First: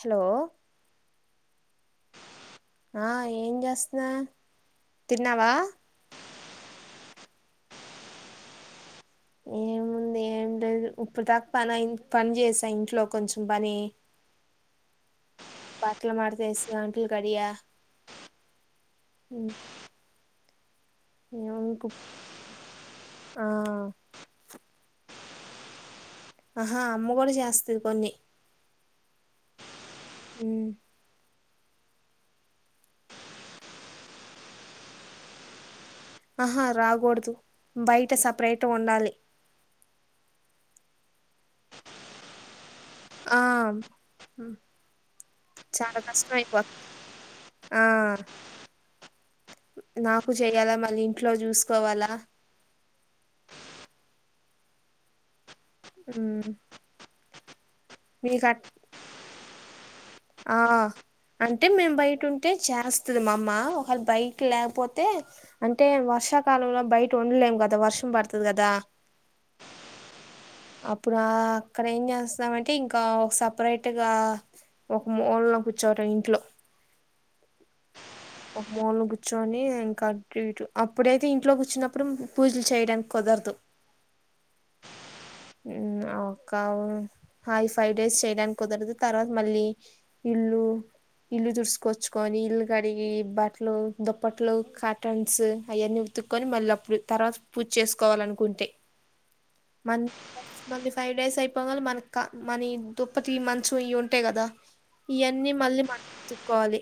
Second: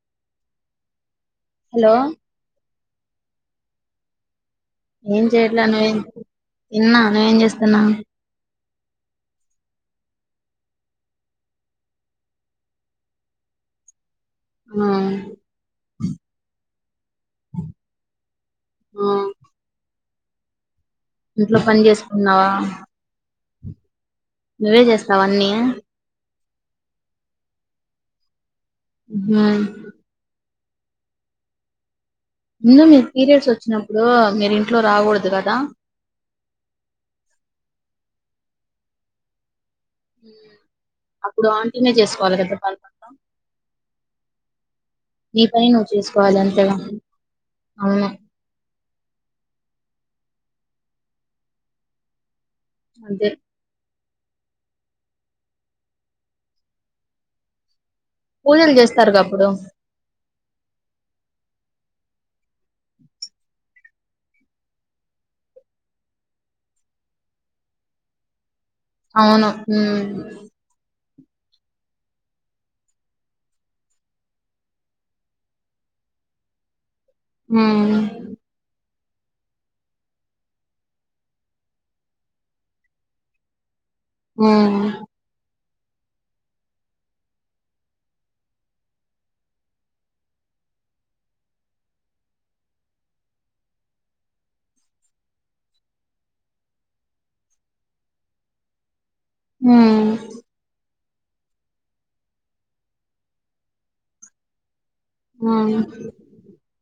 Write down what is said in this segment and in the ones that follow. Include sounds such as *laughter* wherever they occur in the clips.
Hello hello ఆ ఏం జేస్త్నా ఏం జెయట్లా నువ్వేం తిన్నా నువ్వేం జేస్తున్నా ఏ ముందు ఏం దు ఇప్పుడు దాకా పని పని చేసా ఇంట్లో కొంచెం పని ఆ బట్లు మడతేస్తాంటి గడియా ఆ అ ఇంట్లో పని చేసుకున్నావా ఆ నువ్వే చేస్తావ అన్నీ ఆహా అమ్మ కూడా చేస్తది కొన్ని హ ఉ ముందు మీ పీరియడ్స్ వచ్చినప్పుడు మీరు ఇంట్లో రాకూడదు కదా ఆహా రాకూడదు బయట సపరేట్ గ ఉండాలి అప్పుడు ఆంటీనే చేసుకోవాలి కద ఆ నీ పని నువ్వు చాలా కష్టం చేసుకోవాలి అంతేగా అయిపోతుంది ఆ అవును నాకు చెయ్యాలా మళ్ళీ ఇంట్లో చూసుకోవాలా అంతే ఊ పూజలు చేస్తారు కాప్పుడు ఆ అంటే మేము బయట ఉంటే చేస్తది మా అమ్మ ఒకళ బయట లేకపోతే అంటే వర్షాకాలంలో బయట ఉండలేము కదా వర్షం పడుతది కదా అవును ఉమ్ అప్పుడు ఆ అక్కడ ఏం చేస్తామంటే ఇంకా ఒక సపరేట్గా ఒక మూలన కూర్చోవట ఇంట్లో హూ కూర్చుని ఇంకా అటు ఇటు అప్పుడైతే ఇంట్లో కూర్చునప్పుడు పూజలు చేయడానికి కుదరదు ఊ ఒక హా ఫైవ్ డేస్ చేయడానికి కుదరదు తర్వాత మళ్ళీ ఇల్లు ఇల్లు తుడుసుకచ్చుకొని ఇల్ గడిగి బట్లు దుప్పట్లు కాటన్స్ అయన్నీ ఉతుక్కోని మళ్ళీ అప్పుడు తర్వాత పూ చేసుకోవాలనుకుంటే మన్ ఉమ్ ఫైవ్ డేస్ అయిపోగాల మన మన దుప్పతి మంచం ఇవి ఉంటాయి కదా ఇయన్నీ ఉమ్. మళ్ళీ మట్ంచకోవాలి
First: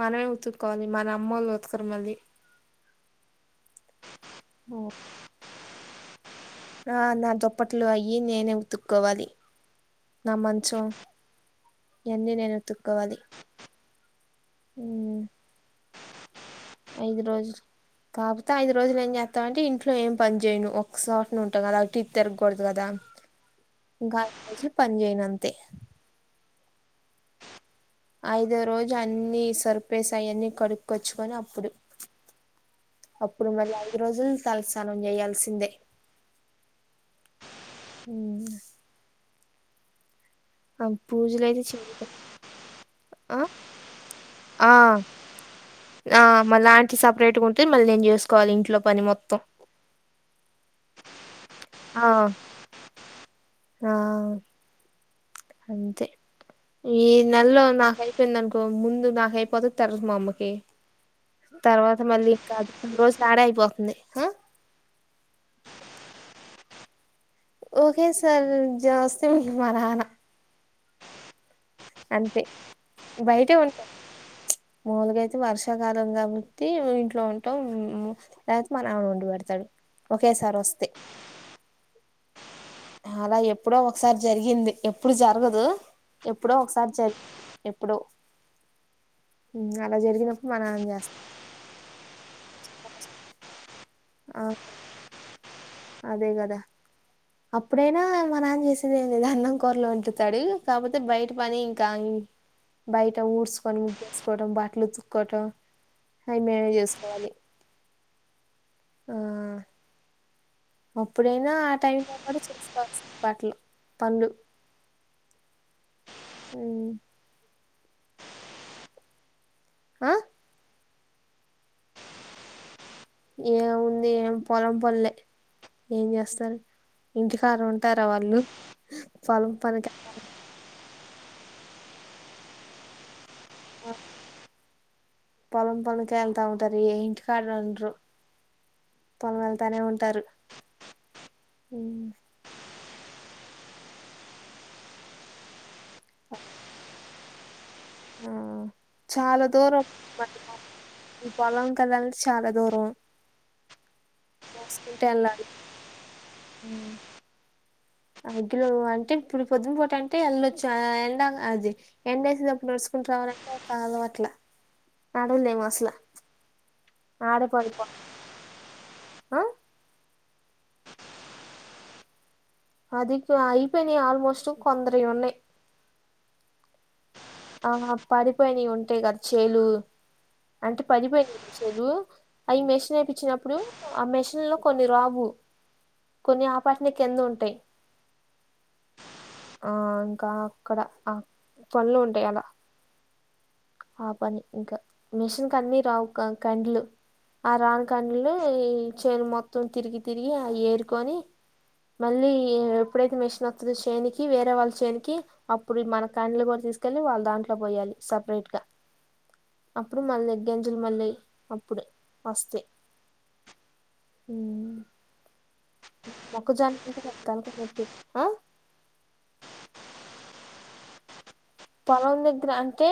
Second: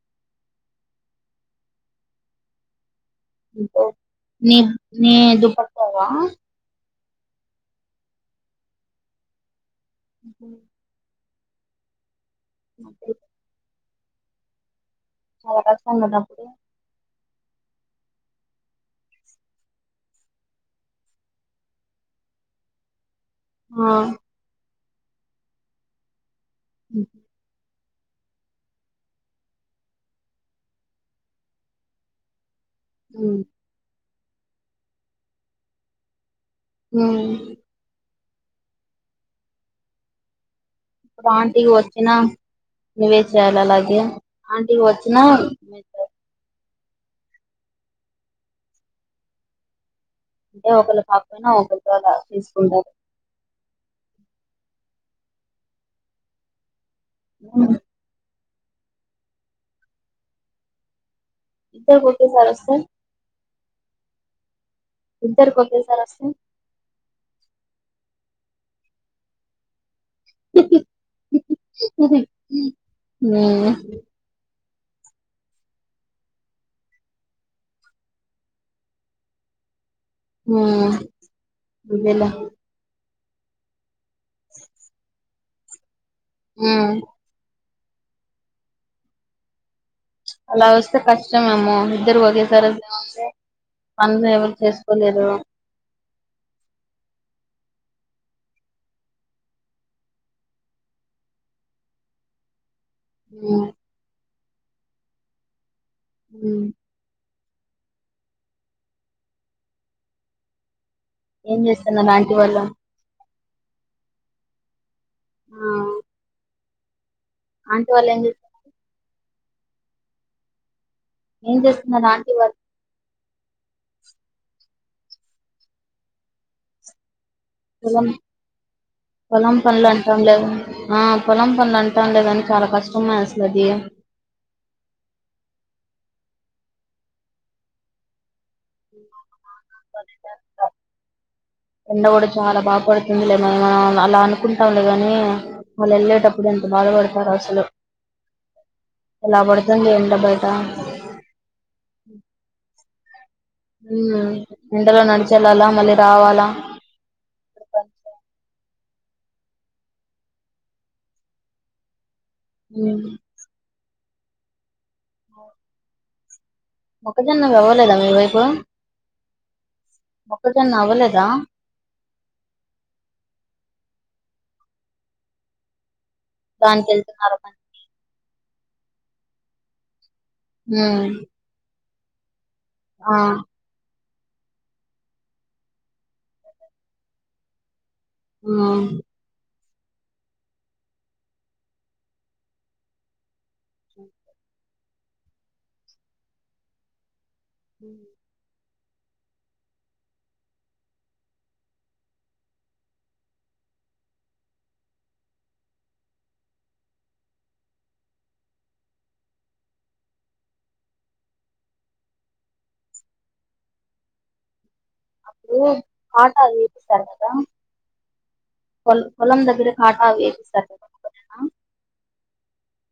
మనమే ఉతుక్కోవాలి మన అమ్మ వాళ్ళు ఉతకర మళ్ళీ నీ నీ దుపట్టవా ఆ నా దుప్పట్లు అయి నేనే ఉతుక్కోవాలి నా ఉమ్, మంచం ఎన్ని అప్పుడు నేనుతుక్కోవాలి అసప్పుడి ఐదు రోజులు కాకపోతే ఐదు రోజులు ఏం చేత్తామ అంటే ఇంట్లో ఏం పని జేయను ఒక్కసోటిన ఉంటాం కదా అటు ఇటు తిరగకూడదు కదా ఆ గీ పనీజెయను అంతె ఉ ఐదో రోజు అన్ని సరిపేసయన్నీ కడుక్కొచ్చుకొని అప్పుడు హ్మ్ అప్పుడు మళ్ళి ఐదు రోజులు తలస్నానం చేయాల్సిందే హూ అ పూజలు అయితే ఆంటికి చేయ వచ్చిన నువే ఆ చేయాలి అలాగే ఆ ఆంటికి వచ్చినా ఆ, మళ్ళీ ఆంటీ సపరేట్గా ఉంటే మళ్ళీ నేను చేసుకోవాలి ఇంట్లో పని మొత్తం అంటే ఒకరు కాకపోయినా ఒకరితో ఆ అలా తీసుకుంటారు ఆ అంతే ఈ నెల్లో ఉమ్. నాకు అయిపోయింది అనుకో సో ముందు నా కైపోత తరువాత మా అమ్మకి తర్వాత ఇద్దరికి మళ్ళీ ఒకేసారి కాదు వస్తే రోజు తడే అయిపోతుంది ఇద్దరుకి ఒకటేసారి వస్తే ఓకే సార్ జాస్తతి మీ మరానా అంతే ఆ మామూలుగాయితే వర్షాకాలం కాబట్టి ఇంట్లో ఉంటాం లేకపోతే మన ఆడ వండి పెడతాడు ఒకేసారి వస్తే ఇలా అలా ఎప్పుడో ఒకసారి జరిగింది ఎప్పుడు జరగదు ఎప్పుడో ఒకసారి హ్మ్ జరి ఎప్పుడో అలా జరిగినప్పుడు మా అలా నాన్న వస్తే చేస్తా కష్టమేమో ఇద్దరు ఒగేసారు పనులు ఆ ఎవరు చేసుకోలేరు అదే కదా అప్పుడైనా మనాన్న చేసిందిది అన్నం కూరలు వంటుతాడు కాకపోతే బయట పని ఇంకా బయట హ్మ్ ఊడ్చుకనిసుకోవడం బట్టలు ఉతుక్కట అవి హ్మ్ మేమే చేసుకోవాలి ఆ అప్పుడైనా ఏం ఆ టైమ్ చేస్తున్నారు లో ఆంటీ కూడా వాళ్ళు చేసుకోవాల్సింది బట్లు పనులు ఆ ఉ ఆంటి వాళ్ళు ఏం చేస్ ఆ ఏం చేస్తున్నారు ఆంటి వారు ఏ ఉంది ఏం పొలం పనులే ఏం చేస్తాం ఇంటి కార ఉంటారా పొలం వాళ్ళు పలం పొలం పనులు పనికి అంటాం లేదు ఆ పొలం పనులు అంటాం లేదని చాలా కష్టమేస్ పొలం పని వెళ్తా ఉంటది ఏ ఇంటి కాడ ఉండ్రు ఉమ్ ఎండ కూడా చాలా బాగపడుతుందిలే మనం అలా అనుకుంటాంలే గాని వాళ్ళు వెళ్ళేటప్పుడు ఎంత బాధపడతారు అసలు ఆ ఇలా చాలా దూరం పడుతుంది ఎండ బయట పొలం కల్లాలు చాలా దూరం ఉ ఎండలో మోసుకుంటూ వెళ్ళాలి నడిచెళ్లాలా మళ్ళీ రావాలా ఇంట్లో అంటే ఇప్పుడు పొద్దునపూట అంటే ఎల్ళొచ్చ ఎండ అది ఎండ వేసింది అప్పుడు ఉమ్ నడుచుకుంట రావాలంటే కాదు అట్లా నడవులేమో అసల మొక్కజొన్న అవ్వలేదా మీవైపు ఆ మొక్కజొన్న అవ్వలేదా అది అయిపోయినై ఆల్మోస్ట్ కొందరయి ఉన్నయి దానకి ఎల్ ఆ పడిపోయినయి ఉంటాయి కదా చెలు అంటే ఉమ్ పడిపోయినా చెలు అయి మెషిన్ ఆ ఎపిచ్చినప్పుడు ఎమ్మెష్ లో కొన్ని రావు కొన్ని ఆ పాట్నే కింద ఉంటాయి ఉమ్ ఆ ఇంకా అక్కడ ఆ పన్లు ఉంటాయి అల ఆ పని ఇంక మిషిన్ కన్నీ రావ్ కండ్లు ఆ రాన్ కన్లు ఈ చేను మొత్తం తిరిగి తిరిగి ఆ ఏరుకొని మళ్ళీ ఎప్పుడైతే మిషన్ వస్తదో చేనికి వేరే వాళ్ళు చేనికి అప్పుడు మన కండ్లు కూ తీస్కెళ్లి వాళ్ దాంట్లో పోయాలి సపరేట్గ అప్పుడు *unintelligible* మళ్ళీ అప్పుడు ఓస్తయి హ్మ్ అప్పుడు *unintelligible* ఏపిసారు నాకు కదా తలకాయ నొప్పి ఆ పోల్ పొలం దగ్గర కాటాలు ఎపిస్తర్ పొలం దేగ్గిర అంటే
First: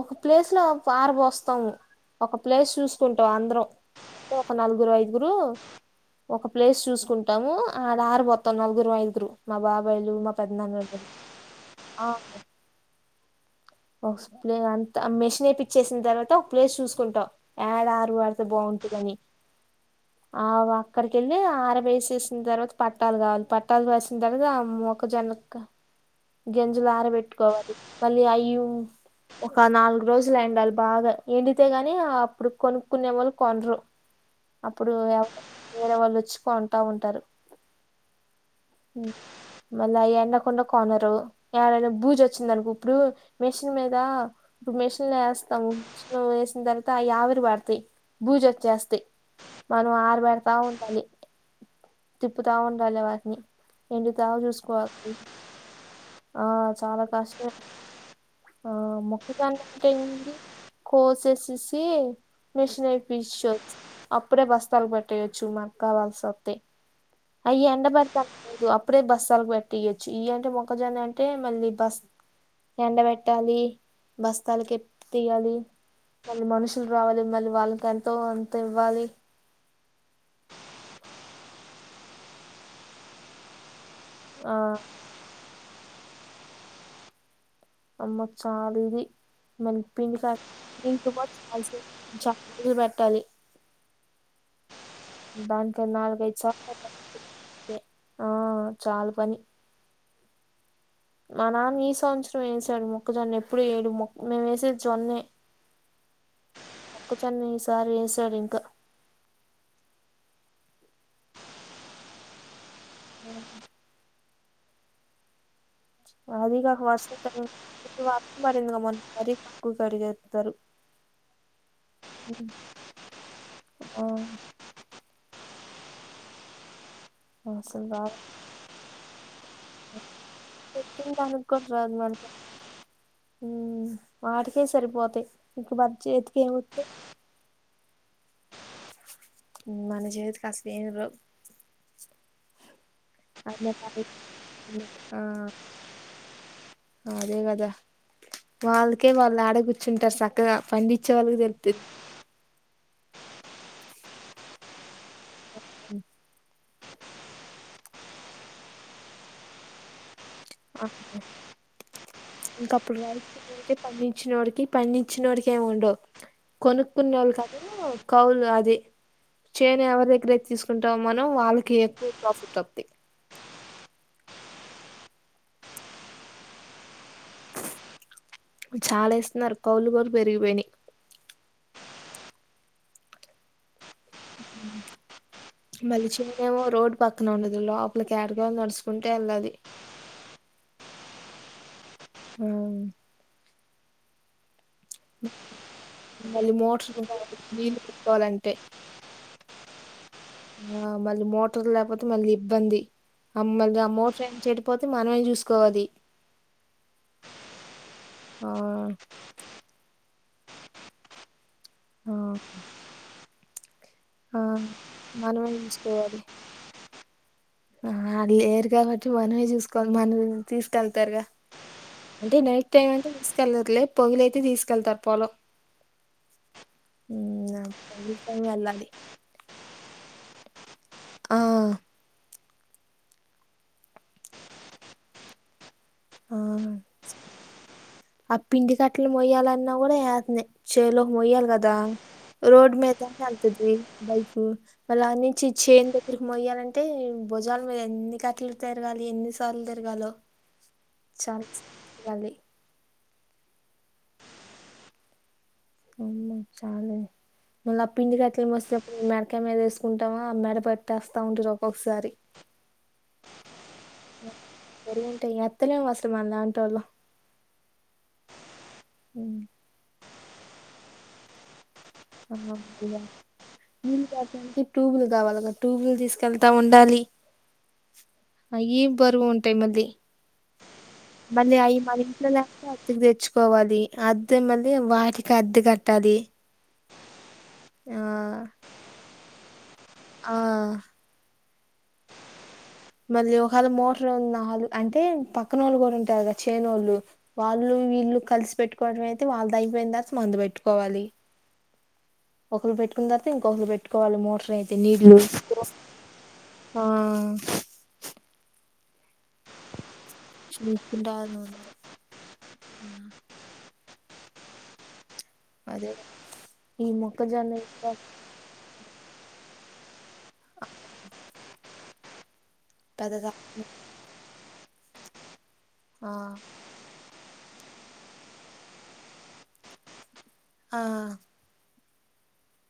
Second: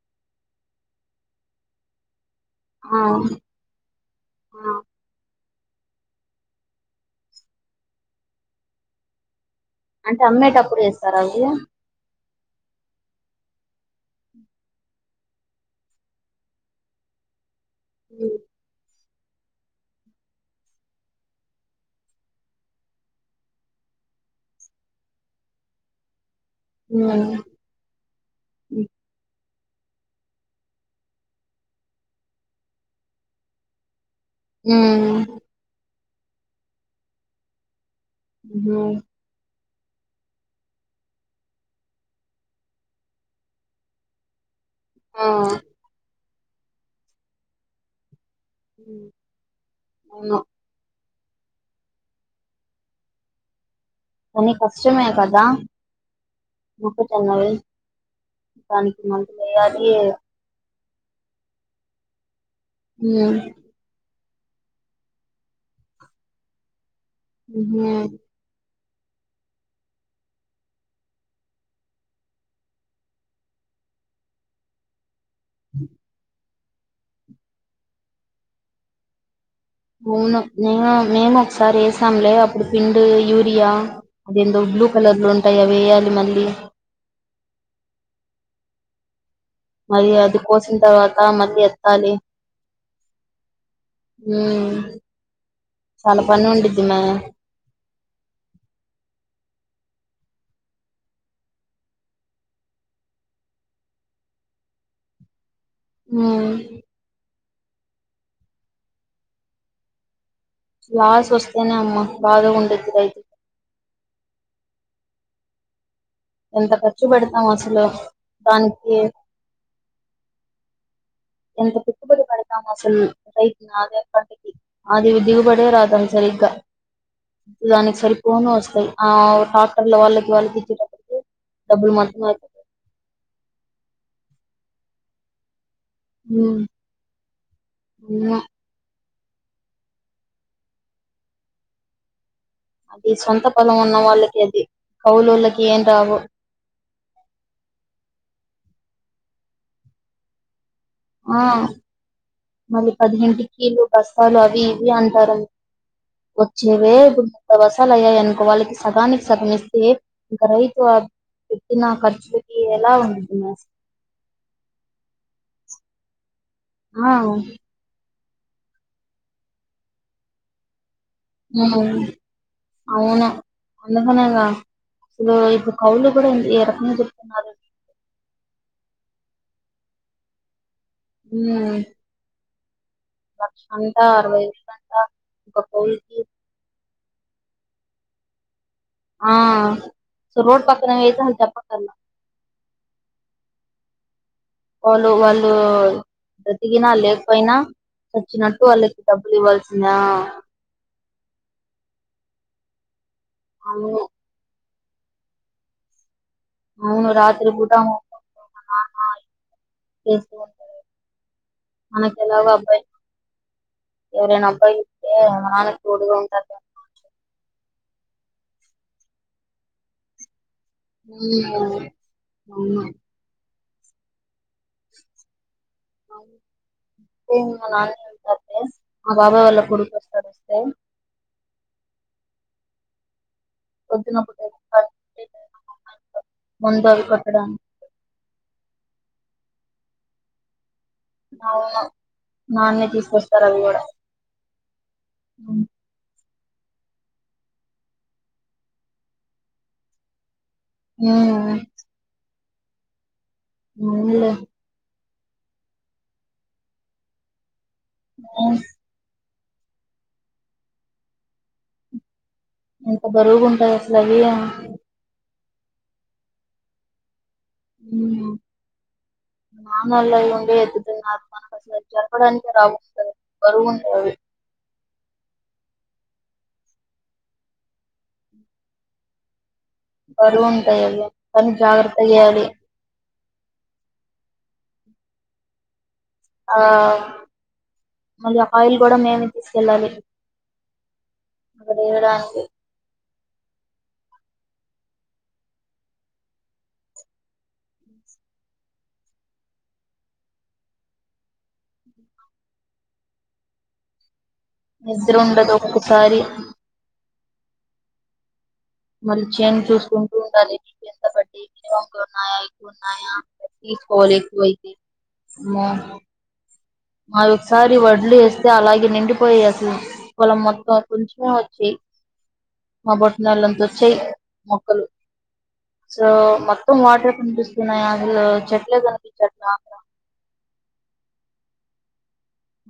ఒక ప్లేస్ లో పారబోస్థాము ఒక ప్లేస్ ఆ చూసుకుంటాం అందరం ఒక నలుగురు ఐదుగురు ఒక ప్లేస్ చూసుకుంటాము అద్ ఆర బొత్తం నలుగురు ఐదుగురు మా బాబాయిలు అంటే మా అమ్మేటప్పుడు పెద్దనాన్నలు ఎస్తార అవి *unintelligible* ఓస్ ప్లే అంతా మెషన్ ఏపిచ్చేసిన తర్వాత ఒక ప్లేస్ చూసుకుంటాం యాడ ఆరు పెడితే బాగుంటుందని ఆ అక్కడికెళ్ళి ఆరబేసేసిన తర్వాత పట్టాలు కావాలి పట్టాలు కాసిన తర్వాత ఆ మొక్క జోనక్క గింజలు ఉమ్ ఆరబెట్టుకోవాలి మళ్ళీ అయ్యూ ఒక నాలుగు రోజులు ఎండాలి బాగ ఏండితే గాని ఆ అప్పుడు కొనుక్కునే వాళ్ళు కొంరూ అప్పుడు ఎవ ఉమ్ వేరే వాళ్ళు ఓచ్చి కొంటా ఉంటారు అ మళ్ళ ఆ ఎండకున్న కొనరు ఎడైన బూజ్ వచ్చిందనుకో ఇప్పుడు మెషిన్ మీద మెషిన్ లో ఆ యాస్తము ఎసిన్ తర్వాత యావిరి పడతాయి బుజ్ ఓచ్చేస్తే మనం అవును ఆరబెడతా ఉండాలి తిప్పుతా ఉండాలి వాట్ని ఎండుథా కానీ కష్టమే చూసుకోవాలి కదా ఆ చాల మొక్కజొన్నవి కష్టం ఆ దానికి మొక్క మందులు జొన్న వేయాలి అంటే ఏంటి కోసేసేసి మిచిన్ ఉమ్ *unintelligible* అప్పుడే బస్తాలు పెట్టేయొచ్చు మనకు కావాల్సి వస్తే అయ ఉహూ ఎండబెడ్ అప్పుడే బస్తాల్ పెట్టే యొచ్చు ఇ అంటే మొక్కజోన్న అంటే మళ్ళీ బస్ ఎండ పెట్టాలి బస్తాలకి తీయాలి మళ్ళీ మనుషుల్ రావాలి మళ్ళీ వాళ్ళకి ఎంతో అంత ఇవ్వాలి అవును మేము మేము ఒకసారి వేసాంలే అప్పుడు పిండు యూరియా ఆ దెందూ బ్లూ కలర్లో ఉంటాయి అవి వేయాలి మళ్ళీ అమ్మ చాల్ ఇది మన మరి పిండి అది కోసిన కాసి తర్వాత మళ్ళీ *unintelligible* చాలు పెట్టాలి హ్మ్ దానికి చాల నాలుగైదు పని సార్లు వుండిద్దీ మ్యా పెట్టాలి ఆ చాల పని మా నాన్న ఈ సంవత్సరం వేసాడు మొక్కజొన్న ఎప్పుడు వేయడు మోక్ మేం వేసేది జొన్నే హ్మ్ చెన్ ఎసార్ ఎసార్ ఇంక లాస్ వస్తేనే అమ్మ బాద ఉం ఆ ఎంత అదిగాక ఖర్చు వర్షం పెడతాం అసలు *inaudible* దానికి ఎంత పెట్టుబడి పెడతామసలు రైతు ఆ *inaudible* ఆది దిగుబడే రా సరిగ్గా అసలు దానికి రా సరిపోను వస్తాయి ఆ ట్రాక్టర్ల వాళ్ళకి వాళ్ళకి ఇచ్చేటప్పటికి డబ్బులు *inaudible* మొత్తం అయిపోతాయి ఉమ్ వాటి కె సరిపోతయ్ ఇంక మన్ చేతికి ఏమిం ఉమ్ మన చేతికసల్ ఏమ్ రావ్ అది సొంత పొలం ఉన్న పాడేసింది. వాళ్ళకి అది ఆ కౌలోళ్లకి ఏం రావు అదే గదా వాళ్ళకే వాళ్ళడె కూర్చుంటారు సక్కగా ఆ మళ్ళి పదిహింటికీలు బస్తాలు అవి ఇవి అంటారం వచ్చేవే *inaudible* బసాలయ్యాయనుకో వాళ్ళకి సగానికి సగమిస్తే ఖర్చులకి ఎలా ఇంకాప్పుడు ఉండిద్ది మేస్ పండించినోడికి పండించ్ ఉన్నోడికేం ఉండవ్ ఆ కొనుక్కునేళ్ళు ఉమ్ కాను కౌలు అది చేన్ ఎవరి దగ్గరైతే తిసుకుం మనం వాళ్ళకి ఎక్కువ్ ప్రాఫిట్ అవుద్ది అవును అందుకనేగా అసలు ఇప్పుడు కౌళ్ళు కూడా ఏ రకంగా చెప్తున్నారు చాలెస్తున్నారు కౌళ్లుకొరు పెరిగిపోయినయ్ ఉమ్ లక్ష అంట అరవై వేయిలంట మళ్ళీ చిన్నేమో రోడ్ పక్కన ఉండదు లోపలికి ఏడగా నడుస్ ఆ సో రోడ్ పక్కన దైతే చెప్పక్కర్ల ఉమ్ వాళ్ళు వాళ్ళు మళ్ళీ బ్రతికిినా మోటార్లు లేకపోయినా నీళ్ళు పెట్టుకోవాలంటే చచ్చినట్టు వాళ్ళకి డబ్బులు ఇవ్వాల్సి నా ఆ మళ్ళీ మోటర్ లేకపోతే మళ్ళీ ఇబ్బంది మళ్ళీ ఆ అవును మోటర్ ఏం చెడి పోతే మనమే చూసుకోవాలి అవును రాత్రి పూట మా ఆ నాన్న చేస్తూ మనకు ఆ ఎలాగు అబ్బాయ్ ఆ ఎవరైనా అబ్బాయిలుంటే మా మనమే నానకి తోడుగా చూసుకోవాలి ఉంటారు ఆ లేరు కాబట్టి మనమే చూసుకోవాలి మనదు తీసుకెళ్తారుగా అంటే నైట్ టైం మా అంటే తీసుకెళ్లర్లే పొగల తె తీసుకెళ్తారు పోలం సెమ్ మా పొగిలి నాన్న టైం వెళ్ళాలి మా బాబాయ్ వాళ్ళ కొడుకస్తాడు తె ఆ పొదునప్పుట ఆ మందు అవి కొట్టడానికి ఆ పిండి కట్టలు మొయ్యాలన్నా కూడా యాత్నె చేలోకి మొయ్యాలి కదా నాన్న రోడ్ నాన్నే తీసుకొస్తారు అవి మీదనంతద్వి కూడా బైకు మళ్ళంనుంచి ఉమ్. చేన్ దగ్గర మొయ్యాలంటే భుజాల మీద ఎన్ని కట్టలు తిరగాలి ఎన్ని సార్లు తిరగాలో చాలా సెప్ తిరగలి మాములే ఉమ్ చాలె మల్లాపిండి కట్టల్ మోసే టప్పుడు మెడ్ క్కయ్ మీద ఎసుకుంటాము ఆ మెడ పట్టెస్తా ఉంటది ఒక్కొక్కసారి ఎంత బరువుగుంటది అసల్ అది తెలియదు ఫస్ట్ మనలాంటోళ్ళు. ఉమ్ మనోళ్ళవి ఉండే ఎత్తున్నా మన పెసలు అవునా అవి *unintelligible* ట్యూబ్లు కావాలిగా ట్యూబ్లు తీసుకెళ్తా ఉండాలి అయి బరువు ఉం. టైమది బరువు ఉంటాయి అవి మ కానీ అయి మన జాగ్రత్త ఇంట్లో చేయాలి లాక *unintelligible* తెచ్చు. కోవాలి అద్దె మళ్ళీ వాటికి అద్దె కట్టాలి. ఆహ్ మళ్ళీ ఆయిల్ కూడా నేనే. ఆహ్. ఏడాంది. మళ్ళీ ఒకవేళ మోటర్ ఉన్నళ్ళు అంటే పక్కన వాళ్ళు కూడా ఉంటారు కదా చేనోళ్ళు వాళ్ళు. వీళ్ళు కలిసి పెట్టుకోవడం అయితే వాళ్ళదైపోయిన్దాక తర్వాత మన్ది పెట్టుకోవాలి. ఒకరు పెట్టుకున్న తర్వాత ఇంకొకరు పెట్టుకోవాలి మోటారు. అయితే నిద్ర నీళ్లు ఉండదు ఒక్కొక్కసారి ఆహ్ మళ్ళీ చేన్ చూసుకుంటూ ఉండాలి ఇంకెంత తీసుకుంటాను కడ్డీ ఉన్నారు ఉన్నాయా ఎక్కువ ఉన్నాయా తీసుకోవాలి. పోయింది మో. అదే ఈ మావి మొక్కజొన్న ఒకసారి ఎక్కువ వడ్లేస్తే అలాగే నిండిపోయి అసలు. కోల మొత్తం కొంచెమే వచ్చి. నా పెద్దగా బొటనవేలు అంతా వచ్చాయి మొక్కలు. సో ఆ మొత్తం వాటరే కనిపిస్తున్నాయి అసలు చెట్లే కనిపించట్లే. ఆహ్.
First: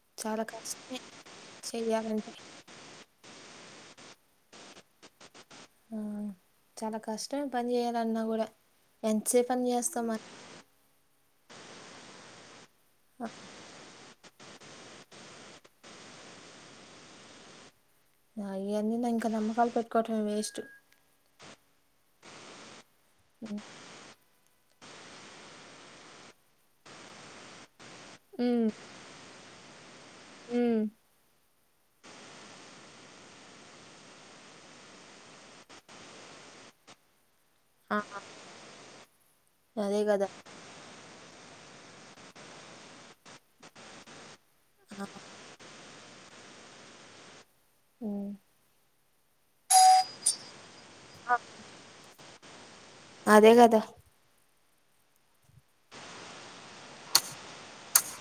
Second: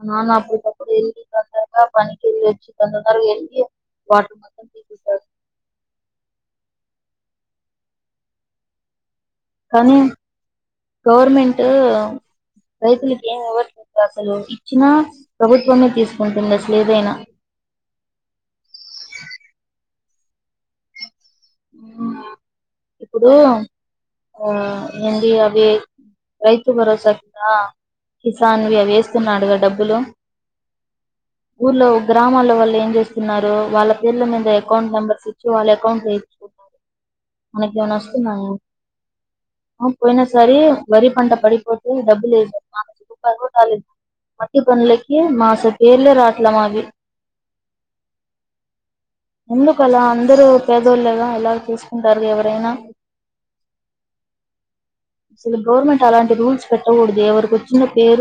నాన్న అప్పుడిదప్పుడు ఎళ్ంది తొందరగా పనికి చెయ్యాలంటే వెలోచ్చి తొందరగా రెడీ అయ్యి. వాటర్ మొత్తం తీపిస్తాడు. ఉమ్ చాలా కష్టం ఈ పని చేయాలన్నా కూడా. ఎంతసేపు పని కానీ చేస్తాం మనం గవర్నమెంట్. రైతులకు ఏమి ఇవ్వట్లేదు అసలు. వచ్చినా ప్రభుత్వమే తీసుకుంటుంది అసలేదైనా. ఆహ్ ఇవన్నీ ఇంకా నమ్మకాలు పెట్టుకోవట్ లేదు వేస్ట్. ఉమ్ ఇప్పుడు ఆహ్. ఏంది అది రైతు భరోసా ఉందా. ఉమ్ కిసాన్వి అవేస్తున్నాడుగా డబ్బులు. హ్మ్ ఊళ్ళో గ్రామాల వాళ్ళు ఏం చేస్తున్నారు వాళ్ళ పేర్ల మీద అకౌంట్ నెంబర్స్ ఇచ్చి వాళ్ళ అకౌంట్ లో. మనకి ఇట్లా ఆ నష్టమై అదే పోయినా కదా సరీ వరి పంట పడి. డబ్బులు లేమాన రపాయాలదు మట్టి పనులకి మాస పేర్లే రాయలే. ఇలమాది. ఉమ్. ఎందుకలా అందరు పేదోళ్ళేగా ఎలాగ చూసుకుంటారు ఎవరైనా. అదే కదా. అసలు గవర్నమెంట్ అలాంటి రూల్స్ పెట్టకూడదు ఎవరికి వచ్చిన పేరు.